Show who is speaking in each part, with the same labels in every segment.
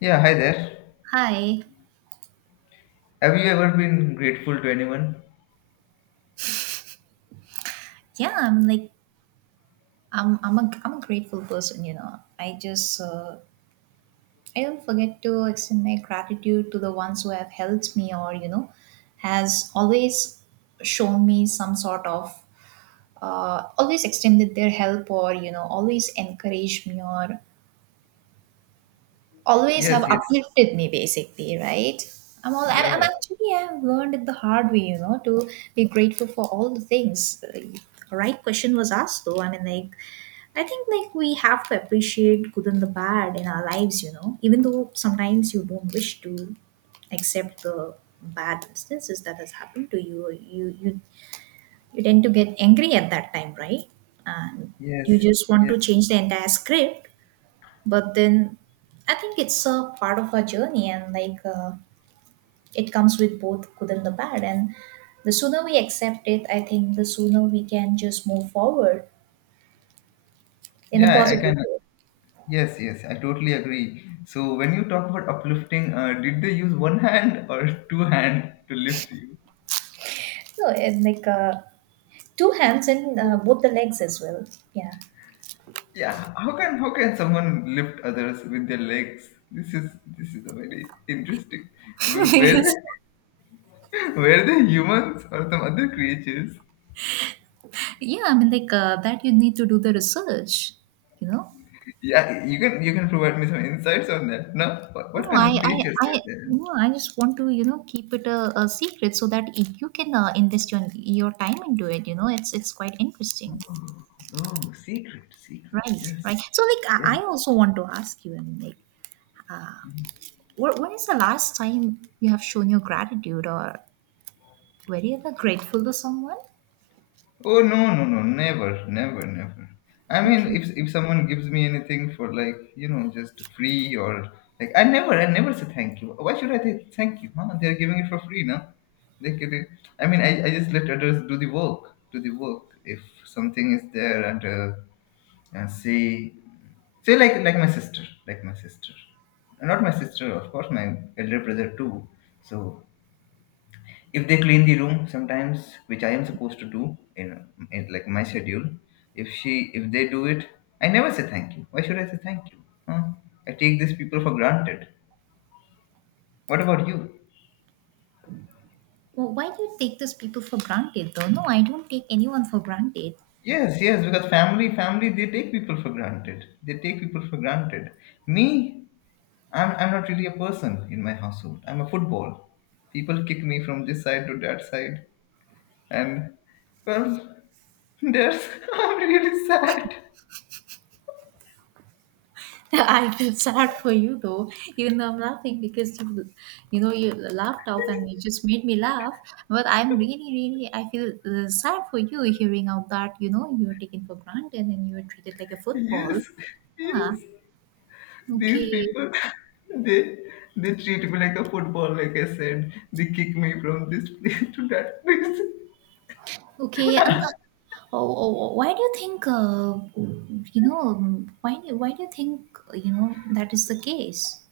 Speaker 1: Yeah, hi there.
Speaker 2: Hi.
Speaker 1: Have you ever been grateful to anyone?
Speaker 2: Yeah, I'm like, I'm a grateful person, you know. I just I don't forget to extend my gratitude to the ones who have helped me or you know has always shown me some sort of always extended their help, or you know always encouraged me, or always have
Speaker 1: Yes, yes.
Speaker 2: uplifted me, basically, right? I'm
Speaker 1: Yeah.
Speaker 2: actually, yeah, I've learned it the hard way, you know, to be grateful for all the things the Right question was asked though. I mean, like, I think, like, we have to appreciate good and the bad in our lives, you know. Even though sometimes you don't wish to accept the bad instances that has happened to you. You tend to get angry at that time, right? And
Speaker 1: Yes,
Speaker 2: you just want
Speaker 1: yes.
Speaker 2: to change the entire script, but then I think it's a part of our journey, and like it comes with both good and the bad, and the sooner we accept it, I think the sooner we can just move forward in a
Speaker 1: Yeah, I
Speaker 2: positive
Speaker 1: can.
Speaker 2: way.
Speaker 1: Yes, yes. I totally agree. So when you talk about uplifting, did they use one hand or two hand to lift you?
Speaker 2: So, and like, two hands, and both the legs as well. Yeah.
Speaker 1: Yeah. How can someone lift others with their legs? This is a very interesting. Were were they
Speaker 2: Because,
Speaker 1: were they humans or some other creatures?
Speaker 2: yeah, I mean, like that, you need to do the research, you know.
Speaker 1: Yeah, you can provide me some insights on that. No,
Speaker 2: no
Speaker 1: what kind
Speaker 2: i
Speaker 1: of
Speaker 2: i
Speaker 1: creatures are
Speaker 2: i
Speaker 1: there?
Speaker 2: no, I just want to, you know, keep it a secret, so that if you can invest your time into it, you know, it's quite interesting.
Speaker 1: Oh, secret, secret.
Speaker 2: Right,
Speaker 1: Yes,
Speaker 2: right. So, like,
Speaker 1: yes.
Speaker 2: I also want to ask you, I mean, like, uh, when is the last time you have shown your gratitude, or were you ever grateful to someone?
Speaker 1: Oh no, no, no, never, never, never. I mean,
Speaker 2: Okay.
Speaker 1: if someone gives me anything for like you know just free or like I never say thank you. Why should I say thank you? Huh? They're giving it for free now. They can. I mean, I just let others do the work, do the work. If something is there and and say like my sister, like my sister, not my sister, of course, my elder brother too. So if they clean the room sometimes which I am supposed to do in like my schedule, if they do it, I never say thank you. Why should I say thank you? Huh? I take these people for granted. What about you?
Speaker 2: Well, why do you take those people for granted, though? No, I don't take anyone for granted.
Speaker 1: Yes, yes. Because family they take people for granted, they take people for granted. Me, I'm not really a person in my household. I'm a football. People kick me from this side to that side. And well, there's I'm really sad.
Speaker 2: I feel sad for you, though, even though I'm laughing because you laughed out and you just made me laugh. But I'm really, really, I feel sad for you, hearing out that, you know, you are taken for granted and you are treated like a football.
Speaker 1: Yes,
Speaker 2: Yeah.
Speaker 1: yes. These
Speaker 2: Okay.
Speaker 1: people, they they treat me like a football, like I said. They kick me from this place to that place.
Speaker 2: Okay, and, oh, oh, oh, why do you think, you know, why do you think, you know, that is the case?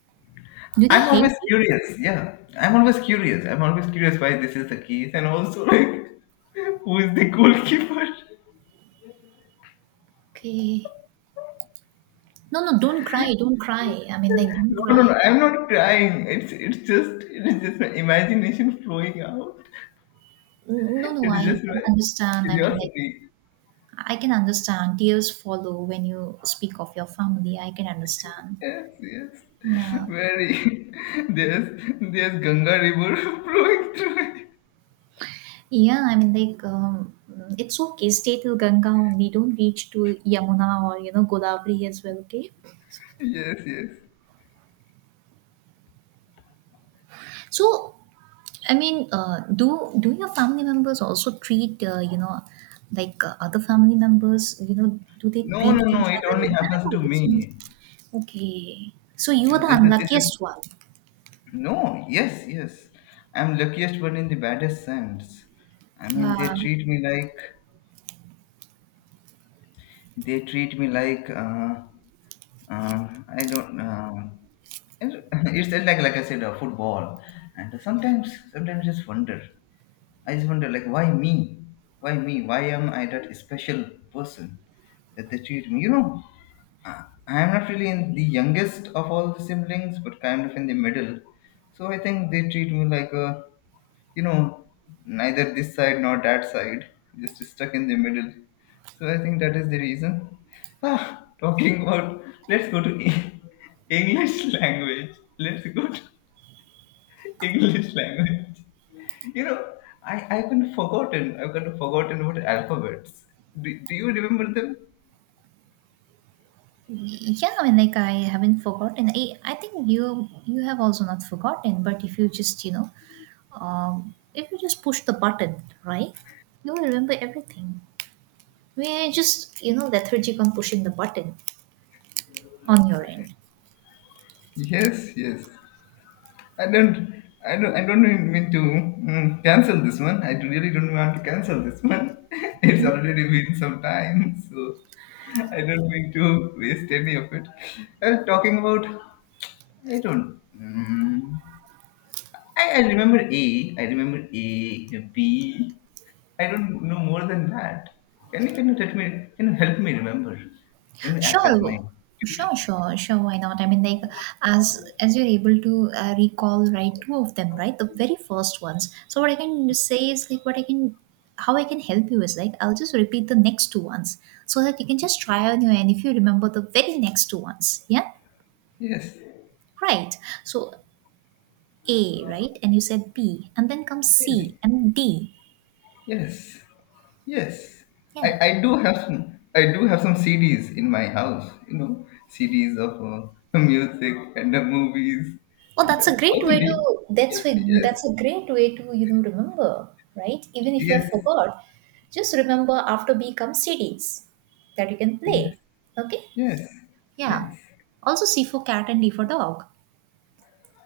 Speaker 2: Do they
Speaker 1: I'm always
Speaker 2: hate you?
Speaker 1: curious. Yeah, I'm always curious. I'm always curious why this is the case, and also like who is the goalkeeper.
Speaker 2: Okay. No, no, don't cry, don't cry. I mean, like, don't
Speaker 1: No, no,
Speaker 2: cry.
Speaker 1: no. I'm not crying. It's just it's just my imagination flowing out.
Speaker 2: No, no,
Speaker 1: It is
Speaker 2: I
Speaker 1: just
Speaker 2: can
Speaker 1: my
Speaker 2: understand. I mean, like,
Speaker 1: curiosity.
Speaker 2: I can understand. Tears follow when you speak of your family. I can understand.
Speaker 1: Yes, yes.
Speaker 2: Yeah.
Speaker 1: Very there's there's Ganga River flowing through it.
Speaker 2: Yeah, I mean, like, it's okay. Stay till Ganga only. Don't reach to Yamuna, or, you know, Godavari as well, okay?
Speaker 1: Yes, yes.
Speaker 2: So, I mean, do your family members also treat you know, like other family members? You know, do they
Speaker 1: No,
Speaker 2: treat
Speaker 1: no, no.
Speaker 2: each
Speaker 1: It
Speaker 2: other
Speaker 1: only
Speaker 2: like that,
Speaker 1: happens
Speaker 2: or
Speaker 1: to
Speaker 2: it's only
Speaker 1: me.
Speaker 2: okay? So you are
Speaker 1: Yeah,
Speaker 2: the
Speaker 1: this is
Speaker 2: unluckiest one.
Speaker 1: no. Yes, yes. I'm luckiest one in the baddest sense. I mean,
Speaker 2: Uh,
Speaker 1: they treat me like I don't. It's it's like I said, football. And sometimes, sometimes just wonder. I just wonder, like, why me? Why me? Why am I that special person that they treat me? You know, I am not really in the youngest of all the siblings, but kind of in the middle. So I think they treat me like a, you know, neither this side nor that side, just stuck in the middle. So I think that is the reason. Ah, talking about, let's go to English language. Let's go to English language. You know, I've been forgotten. I've got forgotten about alphabets. Do you remember them?
Speaker 2: yeah, I mean, like, I haven't forgotten. I think you have also not forgotten. But if you just you know, if you just push the button, right, you will remember everything. We're just, you know, lethargic on pushing the button on your end.
Speaker 1: Yes, yes. I don't mean to cancel this one. I really don't want to cancel this one. It's already been some time, so I don't mean to waste any of it. Well, talking about, I don't. I remember A. I remember A. B. I don't know more than that. Can you let me? Can you help me remember? Can you act as my
Speaker 2: Sure,
Speaker 1: tutor?
Speaker 2: sure, sure, sure. Why not? I mean, like, as you're able to recall, right, two of them, right, the very first ones. So what I can say is, like, how I can help you is, like, I'll just repeat the next two ones, so that you can just try on your end if you remember the very next two ones. Yeah,
Speaker 1: Yes.
Speaker 2: right. So A, right, and you said B, and then comes
Speaker 1: Yes.
Speaker 2: C and D.
Speaker 1: Yes. Yes,
Speaker 2: Yeah.
Speaker 1: I do have some, I do have some CDs in my house. You know, CDs of music and movies
Speaker 2: Oh,
Speaker 1: and
Speaker 2: that's a great
Speaker 1: also
Speaker 2: way to
Speaker 1: the,
Speaker 2: that's
Speaker 1: yeah.
Speaker 2: way
Speaker 1: Yes,
Speaker 2: that's a great way to, you know, remember, right? Even if you have
Speaker 1: yes,
Speaker 2: forgot, just remember after B comes C D's that you can
Speaker 1: yes,
Speaker 2: play. Okay,
Speaker 1: yes,
Speaker 2: yeah.
Speaker 1: yes,
Speaker 2: Also C for cat and D for dog.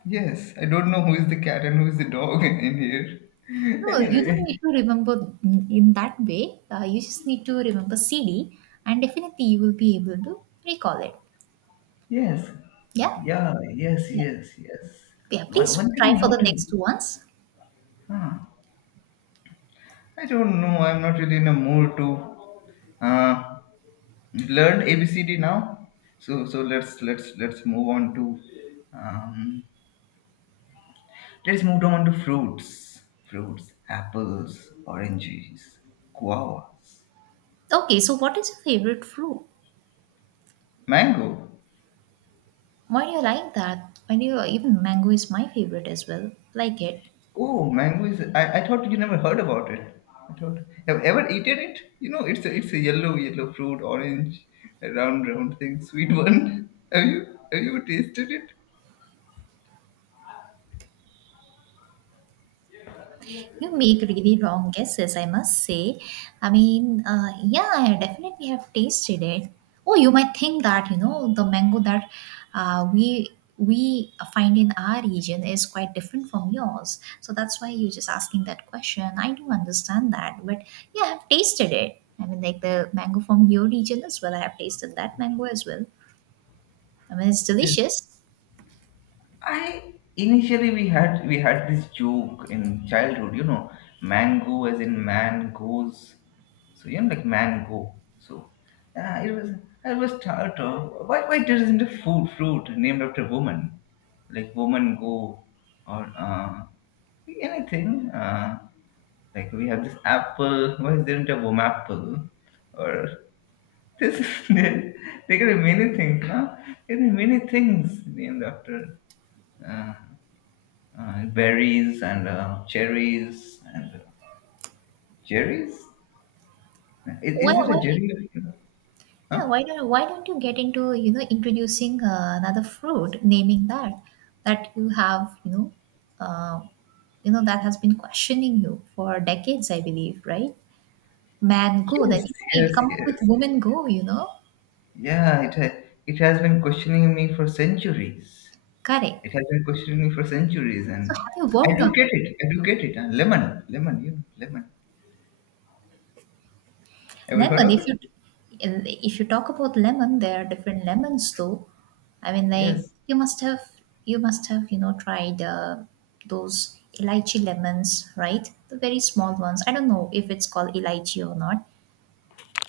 Speaker 1: yes. I don't know who is the cat and who is the dog in here.
Speaker 2: No, you don't
Speaker 1: Anyway,
Speaker 2: need to remember in that way. You just need to remember CD, and definitely you will be able to recall it.
Speaker 1: yes,
Speaker 2: Yeah,
Speaker 1: yeah, yes,
Speaker 2: yeah,
Speaker 1: yes, yes.
Speaker 2: yeah.
Speaker 1: One one
Speaker 2: Please
Speaker 1: thing I
Speaker 2: try for the
Speaker 1: noticed.
Speaker 2: next ones.
Speaker 1: Huh. I don't know. I'm not really in a mood to. Uh, You learned ABCD now. So let's move on to um, let's move on to fruits. Fruits, apples, oranges, guavas,
Speaker 2: Okay, so what is your favorite fruit?
Speaker 1: mango.
Speaker 2: Why do you like that? Why do you even Mango is my favorite as well. Like it.
Speaker 1: Oh, mango is. I thought you never heard about it. I thought have ever eaten it? You know, it's a yellow yellow fruit, orange, a round round thing, sweet one. Have you tasted it?
Speaker 2: You make really wrong guesses, I must say. I mean, yeah, I definitely have tasted it. Oh, you might think that, you know, the mango that uh, we we find in our region is quite different from yours. So that's why you're just asking that question. I do understand that, but yeah, I have tasted it. I mean, like the mango from your region as well. I have tasted that mango as well. I mean, it's
Speaker 1: Yes.
Speaker 2: delicious.
Speaker 1: I initially we had this joke in childhood, you know, mango as in man goes. So you know, like mango. So it was I was thought of why there isn't a food fruit named after woman, like woman go or anything. Like we have this apple. Why isn't a woman apple? Or this there there can be many things. Huh? There can be many things named after. Uh, and berries and cherries and cherries. Is it a
Speaker 2: Why
Speaker 1: jerry?
Speaker 2: Yeah,
Speaker 1: Huh?
Speaker 2: why don't you get into, you know, introducing another fruit, naming that you have, uh, that has been questioning you for decades, I believe, right? Man go,
Speaker 1: Yes,
Speaker 2: then you can
Speaker 1: yes,
Speaker 2: come up with
Speaker 1: yes.
Speaker 2: woman go, you know,
Speaker 1: Yeah, it has been questioning me for centuries.
Speaker 2: correct.
Speaker 1: It has been questioning me for centuries,
Speaker 2: So,
Speaker 1: and
Speaker 2: have you
Speaker 1: I
Speaker 2: worked
Speaker 1: do
Speaker 2: on
Speaker 1: get
Speaker 2: that?
Speaker 1: it. I do get it. Lemon, lemon, you know, lemon. Ever heard
Speaker 2: Lemon,
Speaker 1: of it?
Speaker 2: if you talk about lemon, there are different lemons though. I mean, like,
Speaker 1: Yes.
Speaker 2: you must have you know, tried those elaichi lemons, right? The very small ones. I don't know if it's called elaichi or not.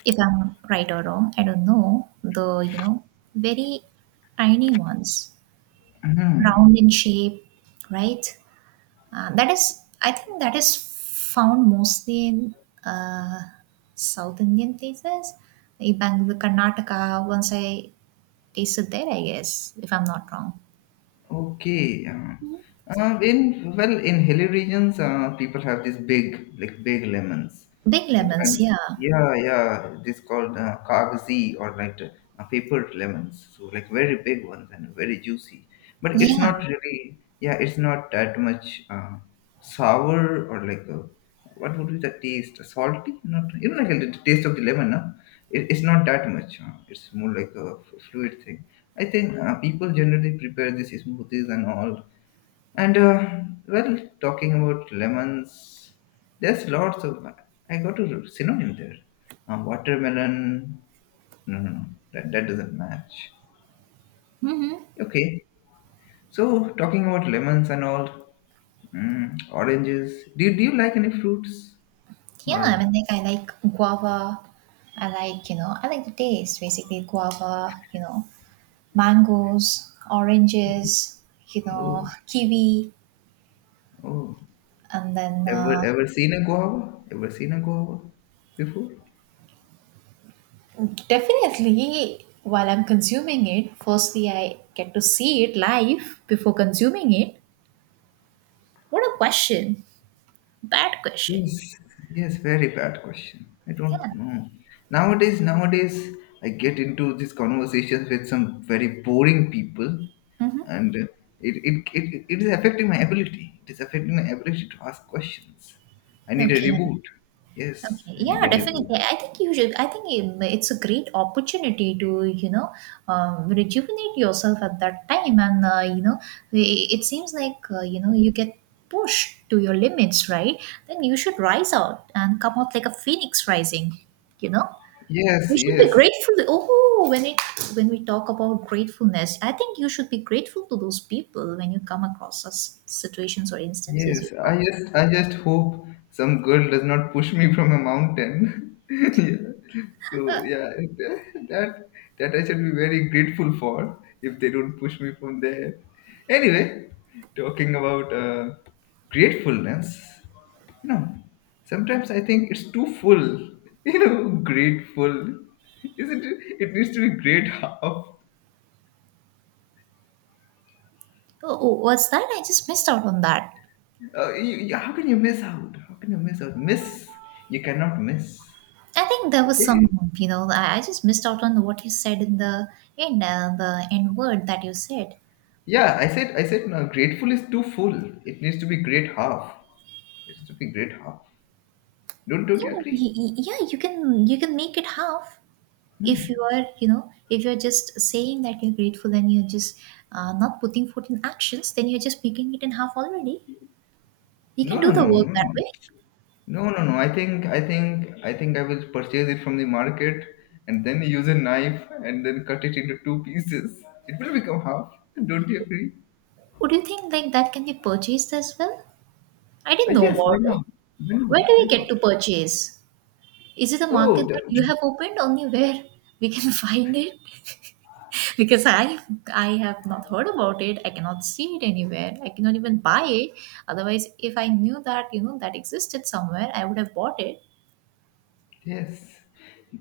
Speaker 2: If I'm right or wrong, I don't know. The, you know, very tiny ones, round in shape, right? That is, I think that is found mostly in uh, South Indian places. The Bangalore, Karnataka, once I tasted there, I guess, if I'm not wrong.
Speaker 1: Okay. In well, in hilly regions, people have these big, like big lemons,
Speaker 2: Big lemons,
Speaker 1: and
Speaker 2: yeah.
Speaker 1: yeah, yeah, this called kagzi or like papered lemons. So like very big ones and very juicy. But it's
Speaker 2: Yeah.
Speaker 1: not really, yeah, it's not that much sour or like uh, what would be the taste? Salty? Not you know like the taste of the lemon, no? It's not that much. It's more like a fluid thing. I think people generally prepare these smoothies and all. And Well, talking about lemons, there's lots of. I got a synonym there. Watermelon. No, no, no. That, that doesn't match.
Speaker 2: Mm-hmm.
Speaker 1: Okay. So talking about lemons and all, oranges. Do you like any fruits?
Speaker 2: Yeah, I
Speaker 1: Or
Speaker 2: mean, like, I like guava. I like the taste, basically, guava, you know, mangoes, oranges, you know,
Speaker 1: oh
Speaker 2: kiwi,
Speaker 1: oh,
Speaker 2: and then
Speaker 1: ever ever seen a guava? Ever seen a guava before?
Speaker 2: definitely, while I'm consuming it, firstly, I get to see it live before consuming it. What a question! Bad question.
Speaker 1: Yes, yes, very bad question. I don't
Speaker 2: Yeah.
Speaker 1: know. Nowadays, nowadays, I get into these conversations with some very boring people,
Speaker 2: Mm-hmm.
Speaker 1: and it is affecting my ability. It is affecting my ability to ask questions. I need a
Speaker 2: Okay.
Speaker 1: reboot. Yes,
Speaker 2: Okay.
Speaker 1: I
Speaker 2: Yeah,
Speaker 1: need a reboot.
Speaker 2: definitely. I think you should. I think it's a great opportunity to, you know, rejuvenate yourself at that time. And, it seems like, you get pushed to your limits, right? Then you should rise out and come out like a phoenix rising, you know?
Speaker 1: Yes,
Speaker 2: You should be
Speaker 1: yes.
Speaker 2: grateful. Oh, when it when we talk about gratefulness, I think you should be grateful to those people when you come across such situations or instances.
Speaker 1: Yes,
Speaker 2: You know,
Speaker 1: I just hope some girl does not push me from a mountain. Yeah. So
Speaker 2: uh,
Speaker 1: yeah, that that I should be very grateful for if they don't push me from there. Anyway, talking about gratefulness, you know, sometimes I think it's too full. You know, grateful, isn't it? It needs to be great half.
Speaker 2: oh, oh, what's that? I just missed out on that.
Speaker 1: You- how can you miss out? How can you miss out? Miss, you cannot miss.
Speaker 2: I think there was
Speaker 1: Okay?
Speaker 2: some, you know, I just missed out on what you said in the end word that you said.
Speaker 1: Yeah, I said no, grateful is too full. It needs to be great half. It needs to be great half. Don't you
Speaker 2: Yeah,
Speaker 1: agree?
Speaker 2: yeah, you can, make it half if you are, if you're just saying that you're grateful and you're just not putting forth in actions, then you're just making it in half already. You
Speaker 1: No
Speaker 2: can
Speaker 1: no
Speaker 2: do the
Speaker 1: no
Speaker 2: work
Speaker 1: no
Speaker 2: that
Speaker 1: no.
Speaker 2: way.
Speaker 1: No no no. I think I will purchase it from the market and then use a knife and then cut it into two pieces. It will become half. Don't you agree?
Speaker 2: Would you think like that can be purchased as well? I didn't know
Speaker 1: Yes, why
Speaker 2: about it.
Speaker 1: not? Why
Speaker 2: Where
Speaker 1: not?
Speaker 2: do
Speaker 1: Why
Speaker 2: we get to
Speaker 1: not?
Speaker 2: purchase? Is it a
Speaker 1: Oh
Speaker 2: market
Speaker 1: the,
Speaker 2: that you have opened only where we can find it? Because I have not heard about it. I cannot see it anywhere. I cannot even buy it. Otherwise, if I knew that, you know, that existed somewhere, I would have bought it.
Speaker 1: yes.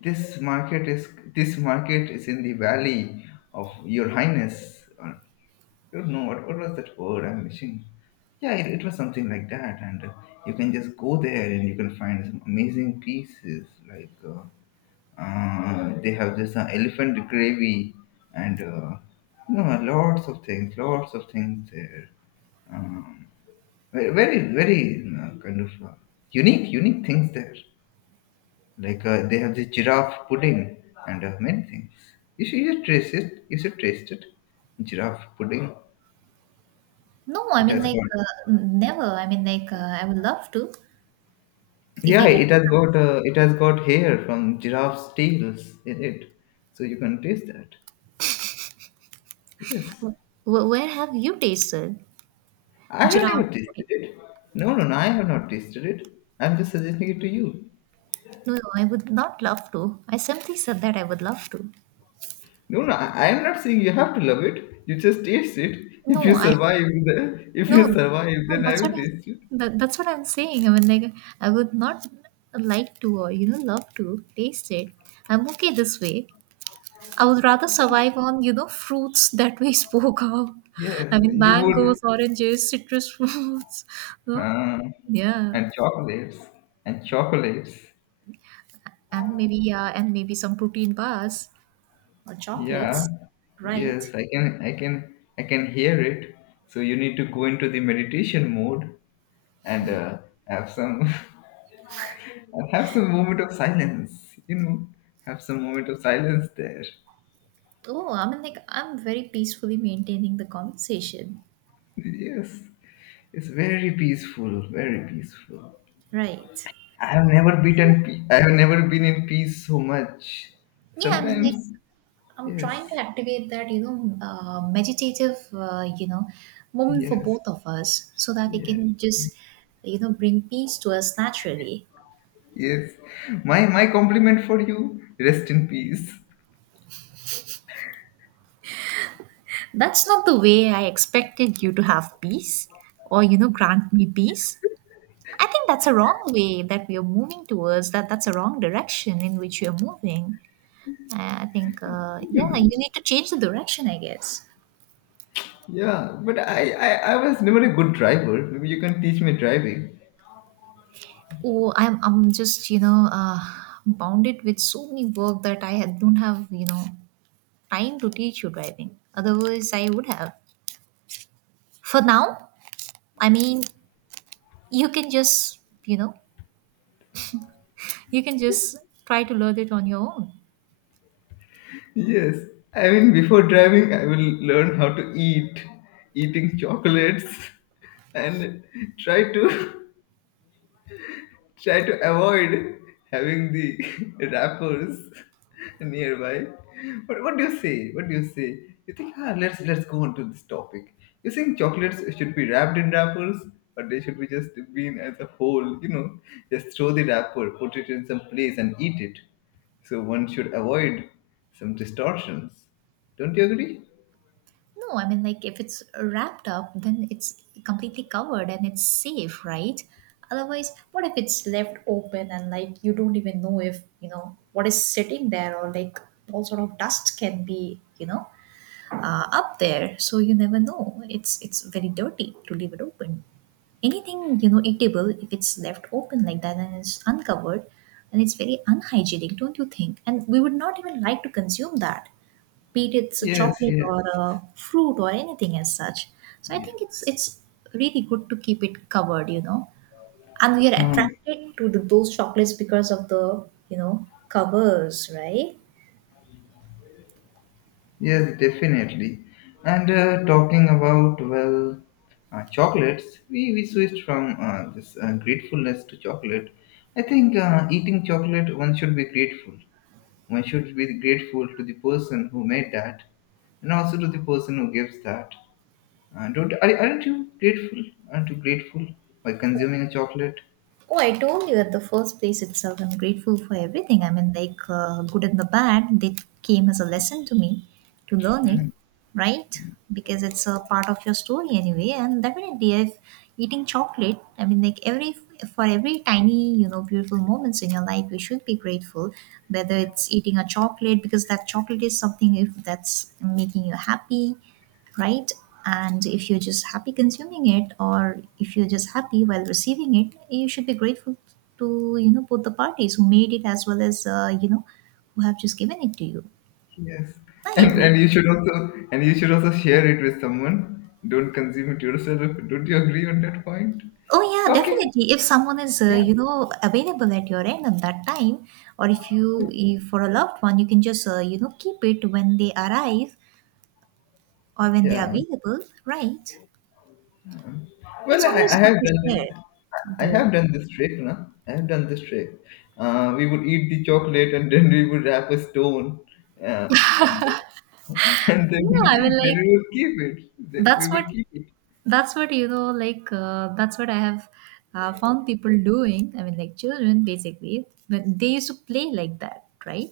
Speaker 1: This market is this market is in the valley of your highness. You know what was that word I'm missing. Yeah, it was something like that, and you can just go there and you can find some amazing pieces. They have this elephant gravy, and you know, lots of things there. Um, Very, very kind of unique, unique things there. Like they have this giraffe pudding and many things. You should taste it. You should taste it. Giraffe pudding.
Speaker 2: No, I
Speaker 1: It
Speaker 2: mean,
Speaker 1: has
Speaker 2: like
Speaker 1: got,
Speaker 2: never. I mean, like I would love to if I
Speaker 1: yeah,
Speaker 2: get.
Speaker 1: it has got hair from giraffe's tails in it, so you can taste that. Yes,
Speaker 2: Wh- Where have you tasted
Speaker 1: I have never
Speaker 2: giraffe?
Speaker 1: tasted it. No, no, no, I have not tasted it. I'm just suggesting it to you.
Speaker 2: No, no, I would not love to. I simply said that I would love to.
Speaker 1: No, no, I am not saying you have to love it. You just taste it. If you
Speaker 2: No, I
Speaker 1: survive, if you
Speaker 2: no,
Speaker 1: survive,
Speaker 2: no.
Speaker 1: then I will taste it.
Speaker 2: That's what I'm saying. I mean, like, I would not like to, or love to taste it. I'm okay this way. I would rather survive on, you know, fruits that we spoke of.
Speaker 1: Yes,
Speaker 2: I mean,
Speaker 1: you would.
Speaker 2: mangoes, oranges, citrus fruits. No,
Speaker 1: Uh,
Speaker 2: yeah,
Speaker 1: and chocolates and chocolates.
Speaker 2: and maybe some protein bars or
Speaker 1: Yeah,
Speaker 2: chocolates, right?
Speaker 1: yes, I can hear it. So you need to go into the meditation mode and have some, and have some moment of silence. You know, have some moment of silence there.
Speaker 2: Oh, I mean, like, I'm very peacefully maintaining the conversation.
Speaker 1: Yes, it's very peaceful, very peaceful.
Speaker 2: Right. So,
Speaker 1: I have never been in peace so much.
Speaker 2: yeah, I mean, like,
Speaker 1: Sometimes,
Speaker 2: I'm trying to
Speaker 1: yes,
Speaker 2: activate that, meditative, you know, moment for
Speaker 1: yes,
Speaker 2: both of us, so that we
Speaker 1: yes,
Speaker 2: can just, bring peace to us naturally.
Speaker 1: yes. My compliment for you. Rest in peace.
Speaker 2: That's not the way I expected you to have peace, or, you know, grant me peace. I think that's a wrong way that we are moving towards, that that's a wrong direction in which you're moving. I think, yeah, you need to change the direction, I guess.
Speaker 1: Yeah, but I was never a good driver. Maybe you can teach me driving.
Speaker 2: Oh, I'm just, bounded with so many work that don't have, you know, time to teach you driving. Otherwise, I would have. For now, I mean, you can just you know you can just try to learn it on your own.
Speaker 1: Yes. I mean, before driving, I will learn how to eat, eating chocolates, and try to try to avoid having the rappers nearby. But what do you say? What do you say? You think, ah, let's go on to this topic. You think chocolates should be wrapped in wrappers, or they should be just been as a whole? Just throw the wrapper, put it in some place, and eat it. So one should avoid some distortions. Don't you agree?
Speaker 2: No, I mean, like, if it's wrapped up, then it's completely covered and it's safe, right? Otherwise, what if it's left open and like you don't even know if you know what is sitting there or like all sort of dust can be up there, so you never know. It's very dirty to leave it open. Anything you know eatable, if it's left open like that and it's uncovered and it's very unhygienic, don't you think? And we would not even like to consume that, be it it's a
Speaker 1: Yes,
Speaker 2: chocolate or
Speaker 1: yes,
Speaker 2: a fruit or anything as such. So I
Speaker 1: yes.
Speaker 2: think it's really good to keep it covered, you know. And we are
Speaker 1: Hmm.
Speaker 2: attracted to those chocolates because of the, you know, covers, right?
Speaker 1: Yes, definitely. And talking about, well, chocolates, we switched from this gratefulness to chocolate. I think eating chocolate, one should be grateful. One should be grateful to the person who made that and also to the person who gives that. Don't, are, Aren't you grateful? Aren't you grateful by consuming a chocolate?
Speaker 2: Oh, I told you at the first place itself, I'm grateful for everything. I mean, like, good and the bad, they came as a lesson to me to learn it, right? Because it's a part of your story anyway. And definitely, if eating chocolate, I mean, like, every for every tiny, you know, beautiful moments in your life, we should be grateful, whether it's eating a chocolate, because that chocolate is something if that's making you happy, right? And if you're just happy consuming it, or if you're just happy while receiving it, you should be grateful to, you know, both the parties who made it, as well as, you know, who have just given it to you.
Speaker 1: Yes,
Speaker 2: I
Speaker 1: and
Speaker 2: agree.
Speaker 1: and you should also share it with someone. Don't consume it yourself. Don't you agree on that point?
Speaker 2: Oh yeah,
Speaker 1: Talking,
Speaker 2: definitely. If someone is
Speaker 1: yeah,
Speaker 2: you know available at your end at that time, or if you if for a loved one, you can just you know keep it when they arrive or when they are
Speaker 1: yeah.
Speaker 2: available, right?
Speaker 1: Well,
Speaker 2: It's
Speaker 1: I
Speaker 2: always good
Speaker 1: have
Speaker 2: to
Speaker 1: done this.
Speaker 2: share,
Speaker 1: I
Speaker 2: though.
Speaker 1: have done this trick, na. I have done this trick. We would eat the chocolate and then we would wrap a stone, uh, and and
Speaker 2: Yeah, I mean,
Speaker 1: then
Speaker 2: like
Speaker 1: we would keep it. We
Speaker 2: that's what
Speaker 1: would keep it.
Speaker 2: that's what, you know, like that's what I have found people doing. I mean, like children basically, but they used to play like that, right?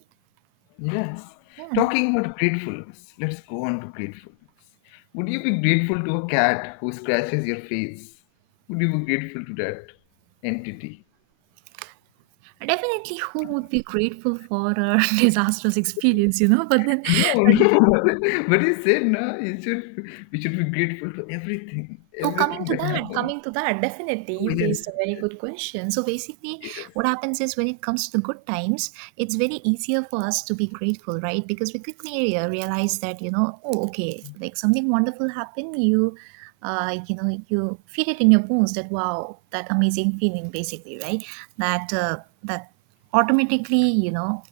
Speaker 1: Yes.
Speaker 2: Yeah,
Speaker 1: Talking about gratefulness, let's go on to gratefulness. Would you be grateful to a cat who scratches your face? Would you be grateful to that entity?
Speaker 2: definitely. Who would be grateful for a disastrous experience, you know? But then,
Speaker 1: No, no. But he said no. You should. We should be grateful to everything,
Speaker 2: oh,
Speaker 1: everything that happens.
Speaker 2: coming to that, definitely,
Speaker 1: Oh
Speaker 2: you
Speaker 1: yes,
Speaker 2: raised a very good question. So basically,
Speaker 1: yes.
Speaker 2: what happens is when it comes to the good times, it's very easier for us to be grateful, right? Because we quickly realize that, you know, oh, okay, like something wonderful happened. You, you know, you feel it in your bones that wow, that amazing feeling, basically, right? That that automatically, you know,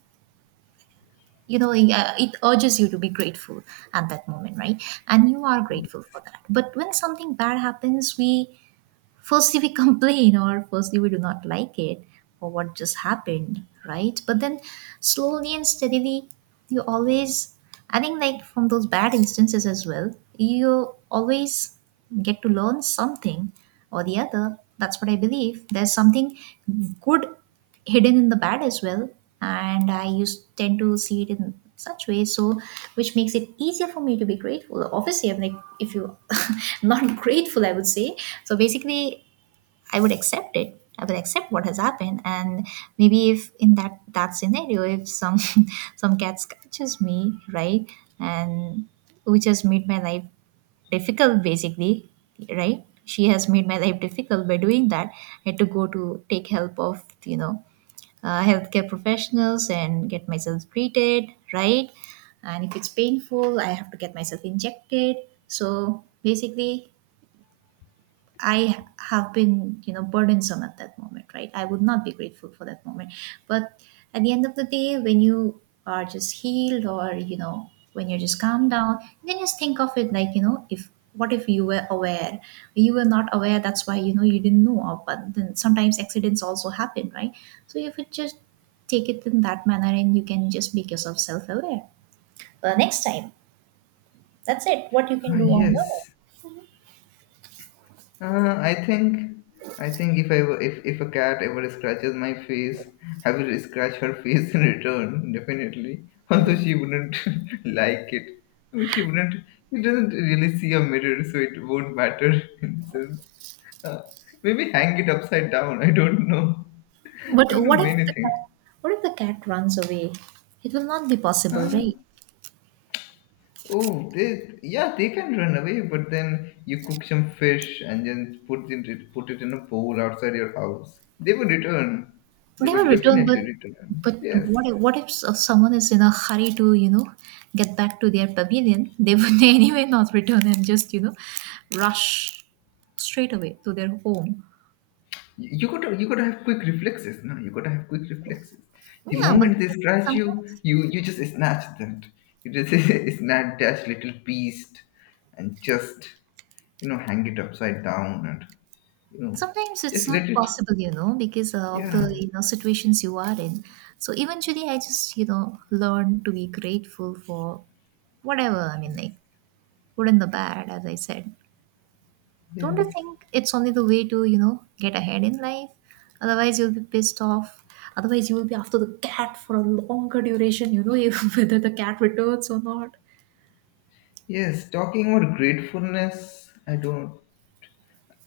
Speaker 2: it urges you to be grateful at that moment, right? And you are grateful for that. But when something bad happens, we firstly we complain, or firstly we do not like it or what just happened, right? But then slowly and steadily, you always, I think, like from those bad instances as well, you always get to learn something or the other. That's what I believe, there's something good hidden in the bad as well, and I used tend to see it in such ways. So which makes it easier for me to be grateful. Obviously I'm like, if you not grateful, I would say. So basically, I would accept it, I would accept what has happened, and maybe if in that scenario, if some some cat scratches me, right? And which has made my life difficult, basically, right? She has made my life difficult by doing that. I had to go to take help of, you know, healthcare professionals and get myself treated, right? And if it's painful, I have to get myself injected. So basically, I have been, you know, burdensome at that moment, right? I would not be grateful for that moment. But at the end of the day, when you are just healed or, you know, when you're just calmed down, you can just think of it like, you know, if what if you were aware? You were not aware, that's why, you know, you didn't know of, but then sometimes accidents also happen, right? So if you just take it in that manner, and you can just make yourself self aware. The next time, that's it. What you can
Speaker 1: Ah,
Speaker 2: do on your own.
Speaker 1: yes. Uh, I think, I think if if a cat ever scratches my face, I will scratch her face in return. Definitely, although she wouldn't like it. I mean, she wouldn't. She doesn't really see a mirror, so it won't matter in a sense. Uh, Maybe hang it upside down. I don't know.
Speaker 2: But
Speaker 1: I do
Speaker 2: what if
Speaker 1: many
Speaker 2: the
Speaker 1: things.
Speaker 2: cat, what if the cat runs away? It will not be possible,
Speaker 1: Uh,
Speaker 2: right?
Speaker 1: Oh, they yeah, they can run away, but then you cook some fish and then put it in a bowl outside your house. They will return. They
Speaker 2: Never
Speaker 1: will
Speaker 2: return,
Speaker 1: definitely return.
Speaker 2: but
Speaker 1: Yes,
Speaker 2: what if, what if someone is in a hurry to, you know, get back to their pavilion? They would anyway not return and just, you know, rush straight away to their home.
Speaker 1: you gotta have quick reflexes. No, you gotta have quick reflexes. The
Speaker 2: Yeah, but
Speaker 1: moment they
Speaker 2: like,
Speaker 1: scratch you,
Speaker 2: sometimes
Speaker 1: you just snatch that. You just snatch that little beast and just hang it upside down and you know
Speaker 2: sometimes it's
Speaker 1: just let
Speaker 2: not
Speaker 1: it.
Speaker 2: possible, you know, because of
Speaker 1: Yeah.
Speaker 2: the, you know, situations you are in. So eventually, I just, you know, learn to be grateful for whatever. I mean, like good and the bad, as I said. Don't
Speaker 1: Yes.
Speaker 2: you think it's only the way to, you know, get ahead in life? Otherwise, you'll be pissed off. Otherwise, you will be after the cat for a longer duration, you know, if- whether the cat returns or not.
Speaker 1: Yes, talking about gratefulness, I don't.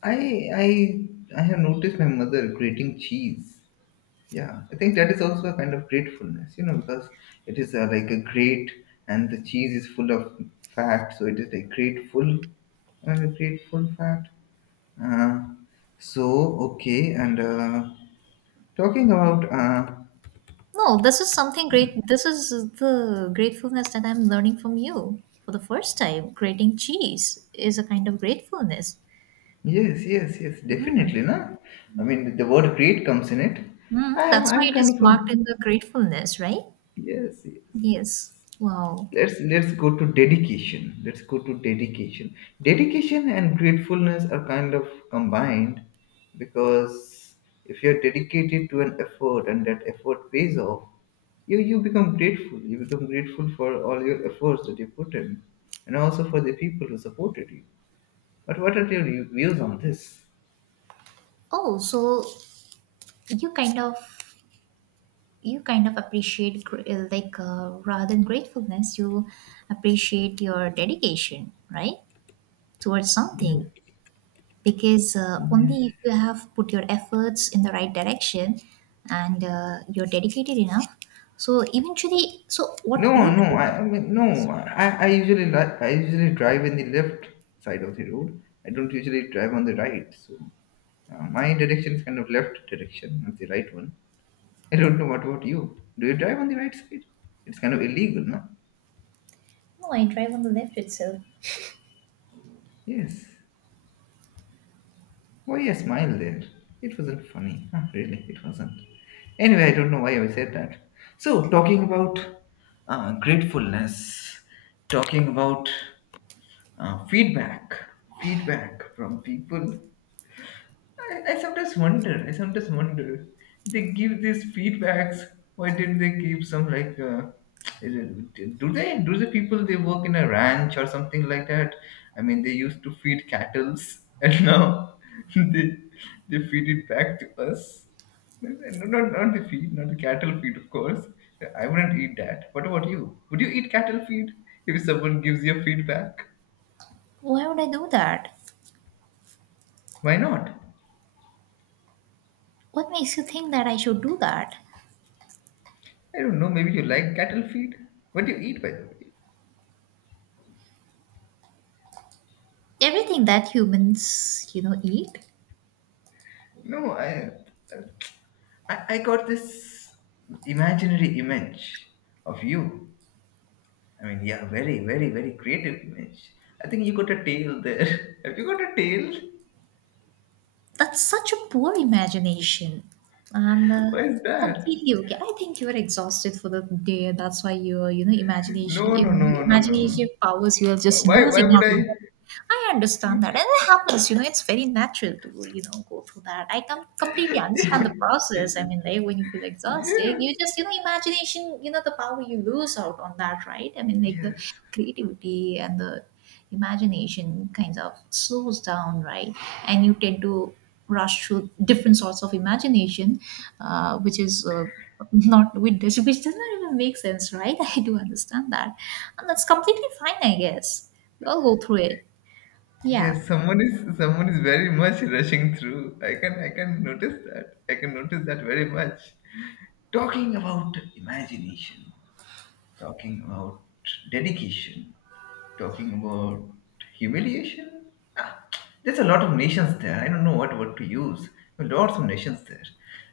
Speaker 1: I I have noticed my mother grating cheese. Yeah, I think that is also a kind of gratefulness, because it is like a grate, and the cheese is full of fat, so it is like grateful, grateful fat. Uh, so okay, and talking about
Speaker 2: No, this is something great. This is the gratefulness that I'm learning from you for the first time. Grating cheese is a kind of gratefulness.
Speaker 1: yes, yes, yes, definitely, na. I mean, the word grate comes in it. I
Speaker 2: Mm,
Speaker 1: am
Speaker 2: that's why
Speaker 1: I'm
Speaker 2: it
Speaker 1: kind
Speaker 2: is
Speaker 1: of a
Speaker 2: marked in the gratefulness, right?
Speaker 1: yes, yes, yes.
Speaker 2: Yes. Wow.
Speaker 1: Let's go to dedication. Let's go to dedication. Dedication and gratefulness are kind of combined, because if you're dedicated to an effort and that effort pays off, you become grateful. You become grateful for all your efforts that you put in, and also for the people who supported you. But what are your views on this?
Speaker 2: Oh, so you kind of you kind of appreciate like rather than gratefulness, you appreciate your dedication, right, towards
Speaker 1: Yeah.
Speaker 2: something. Because only if you have put your efforts in the right direction and you're dedicated enough, so eventually so what
Speaker 1: No,
Speaker 2: you
Speaker 1: no,
Speaker 2: do is,
Speaker 1: I mean no. I usually drive in the left side of the road. I don't usually drive on the right. So my direction is kind of left direction, not the right one. I don't know what about you. Do you drive on the right side? It's kind of illegal, no?
Speaker 2: no I drive on the left itself.
Speaker 1: Yes. Why a smile there? It wasn't funny. Huh, really, it wasn't. Anyway, I don't know why I said that. So talking about gratefulness, talking about feedback, from people. I sometimes wonder, they give these feedbacks, why didn't they give some like is it- do they do the people they work in a ranch or something like that? I mean, they used to feed cattles, and now they they feed it back to us. No, not, not the feed, not the cattle feed, of course. I wouldn't eat that. What about you? Would you eat cattle feed if someone gives you feedback?
Speaker 2: Why would I do that?
Speaker 1: Why not?
Speaker 2: What makes you think that I should do that?
Speaker 1: I don't know. Maybe you like cattle feed. What do you eat, by the way?
Speaker 2: Everything that humans, you know, eat.
Speaker 1: No, I got this imaginary image of you. I mean, yeah, very, very, very creative image. I think you got a tail there. Have you got a tail?
Speaker 2: That's such a poor imagination. And
Speaker 1: Why is that?
Speaker 2: completely okay. I think you are exhausted for the day. That's why your, you know, imagination,
Speaker 1: No, no,
Speaker 2: your
Speaker 1: no, no, no.
Speaker 2: imaginative powers, you are just
Speaker 1: Why
Speaker 2: losing
Speaker 1: would
Speaker 2: out
Speaker 1: I?
Speaker 2: on. I understand that, and it happens. You know, it's very natural to, you know, go through that. I completely understand the process. I mean, like when you feel exhausted,
Speaker 1: Yes,
Speaker 2: you just, you know, imagination. You know the power you lose out on that, right? I mean, like the
Speaker 1: yes,
Speaker 2: creativity and the imagination kind of slows down, right? And you tend to rush through different sorts of imagination, which is. Not with this, which does not even make sense, right? I do understand that, and that's completely fine, I guess. We all go through it. Yeah.
Speaker 1: yes. Someone is very much rushing through. I can notice that. I can notice that very much. Talking about imagination, talking about dedication, talking about humiliation. Ah, there's a lot of nations there. I don't know what word to use. Lots of nations there.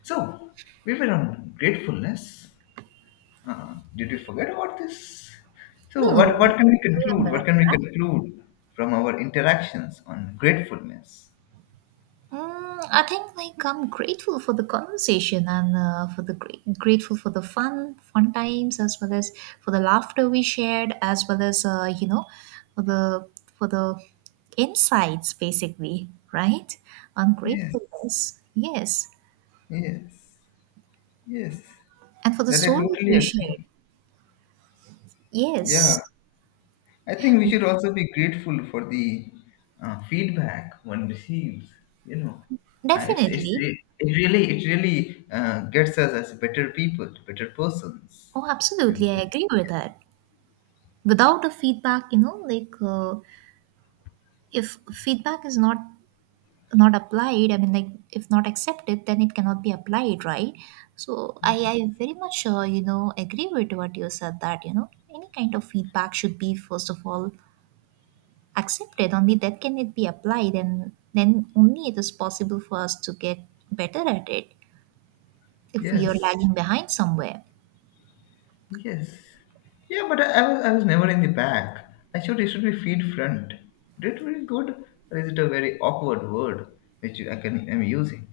Speaker 1: So we were on gratefulness. Did we forget about this? So
Speaker 2: No, no.
Speaker 1: what can we
Speaker 2: We're on
Speaker 1: conclude?
Speaker 2: the
Speaker 1: What
Speaker 2: right
Speaker 1: can we
Speaker 2: track.
Speaker 1: conclude from our interactions on gratefulness?
Speaker 2: Mm, I think like I'm grateful for the conversation and, for the grateful for the fun times, as well as for the laughter we shared, as well as, you know, for the insights, basically, right? On
Speaker 1: Yes,
Speaker 2: gratefulness, yes.
Speaker 1: yes, yes.
Speaker 2: And for the
Speaker 1: That I
Speaker 2: stories
Speaker 1: totally
Speaker 2: we shared.
Speaker 1: agree. Yeah.
Speaker 2: Yes,
Speaker 1: I think we should also be grateful for the feedback one receives. You know,
Speaker 2: definitely.
Speaker 1: it really gets us as better people, better persons.
Speaker 2: Oh,
Speaker 1: And
Speaker 2: absolutely, I agree with that. Without a feedback, you know, like if feedback is not applied, I mean, like if not accepted, then it cannot be applied, right? So I very much, you know, agree with what you said, that you know any kind of feedback should be first of all accepted. Only that can it be applied, and then only it is possible for us to get better at it, if we are
Speaker 1: yes,
Speaker 2: lagging behind somewhere.
Speaker 1: yes, yeah. But I was never in the back. Actually, it should be feed front. Is it very good, or is it a very awkward word which I can am using?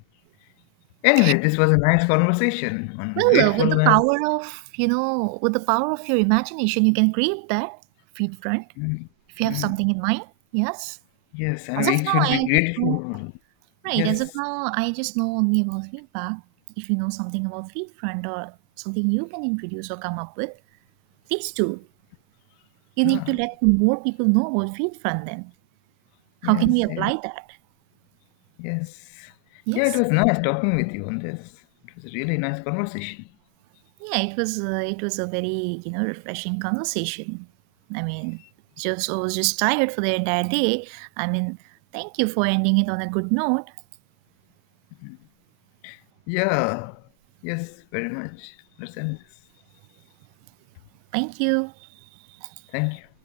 Speaker 1: Anyway, this was a nice conversation on
Speaker 2: Well, with the power
Speaker 1: gratefulness.
Speaker 2: of, you know, with the power of your imagination, you can create that feed front, if you have something in mind. Yes,
Speaker 1: Yes, and
Speaker 2: as of
Speaker 1: we
Speaker 2: now,
Speaker 1: should
Speaker 2: I
Speaker 1: be
Speaker 2: just don't.
Speaker 1: grateful.
Speaker 2: Right. As of
Speaker 1: Yes.
Speaker 2: now, I just know only about feedback. If you know something about feed front or something you can introduce or come up with, please do. You need
Speaker 1: Huh.
Speaker 2: to let more people know about feed front then. How can we
Speaker 1: Yes, yes,
Speaker 2: apply that?
Speaker 1: yes. Yeah, it
Speaker 2: Yes.
Speaker 1: was nice talking with you on this. It was a really nice conversation.
Speaker 2: Yeah, it was a very, you know, refreshing conversation. I mean, just I was just tired for the entire day. I mean, thank you for ending it on a good note.
Speaker 1: Yeah. Yes, very much. Understand this.
Speaker 2: Thank you.
Speaker 1: Thank you.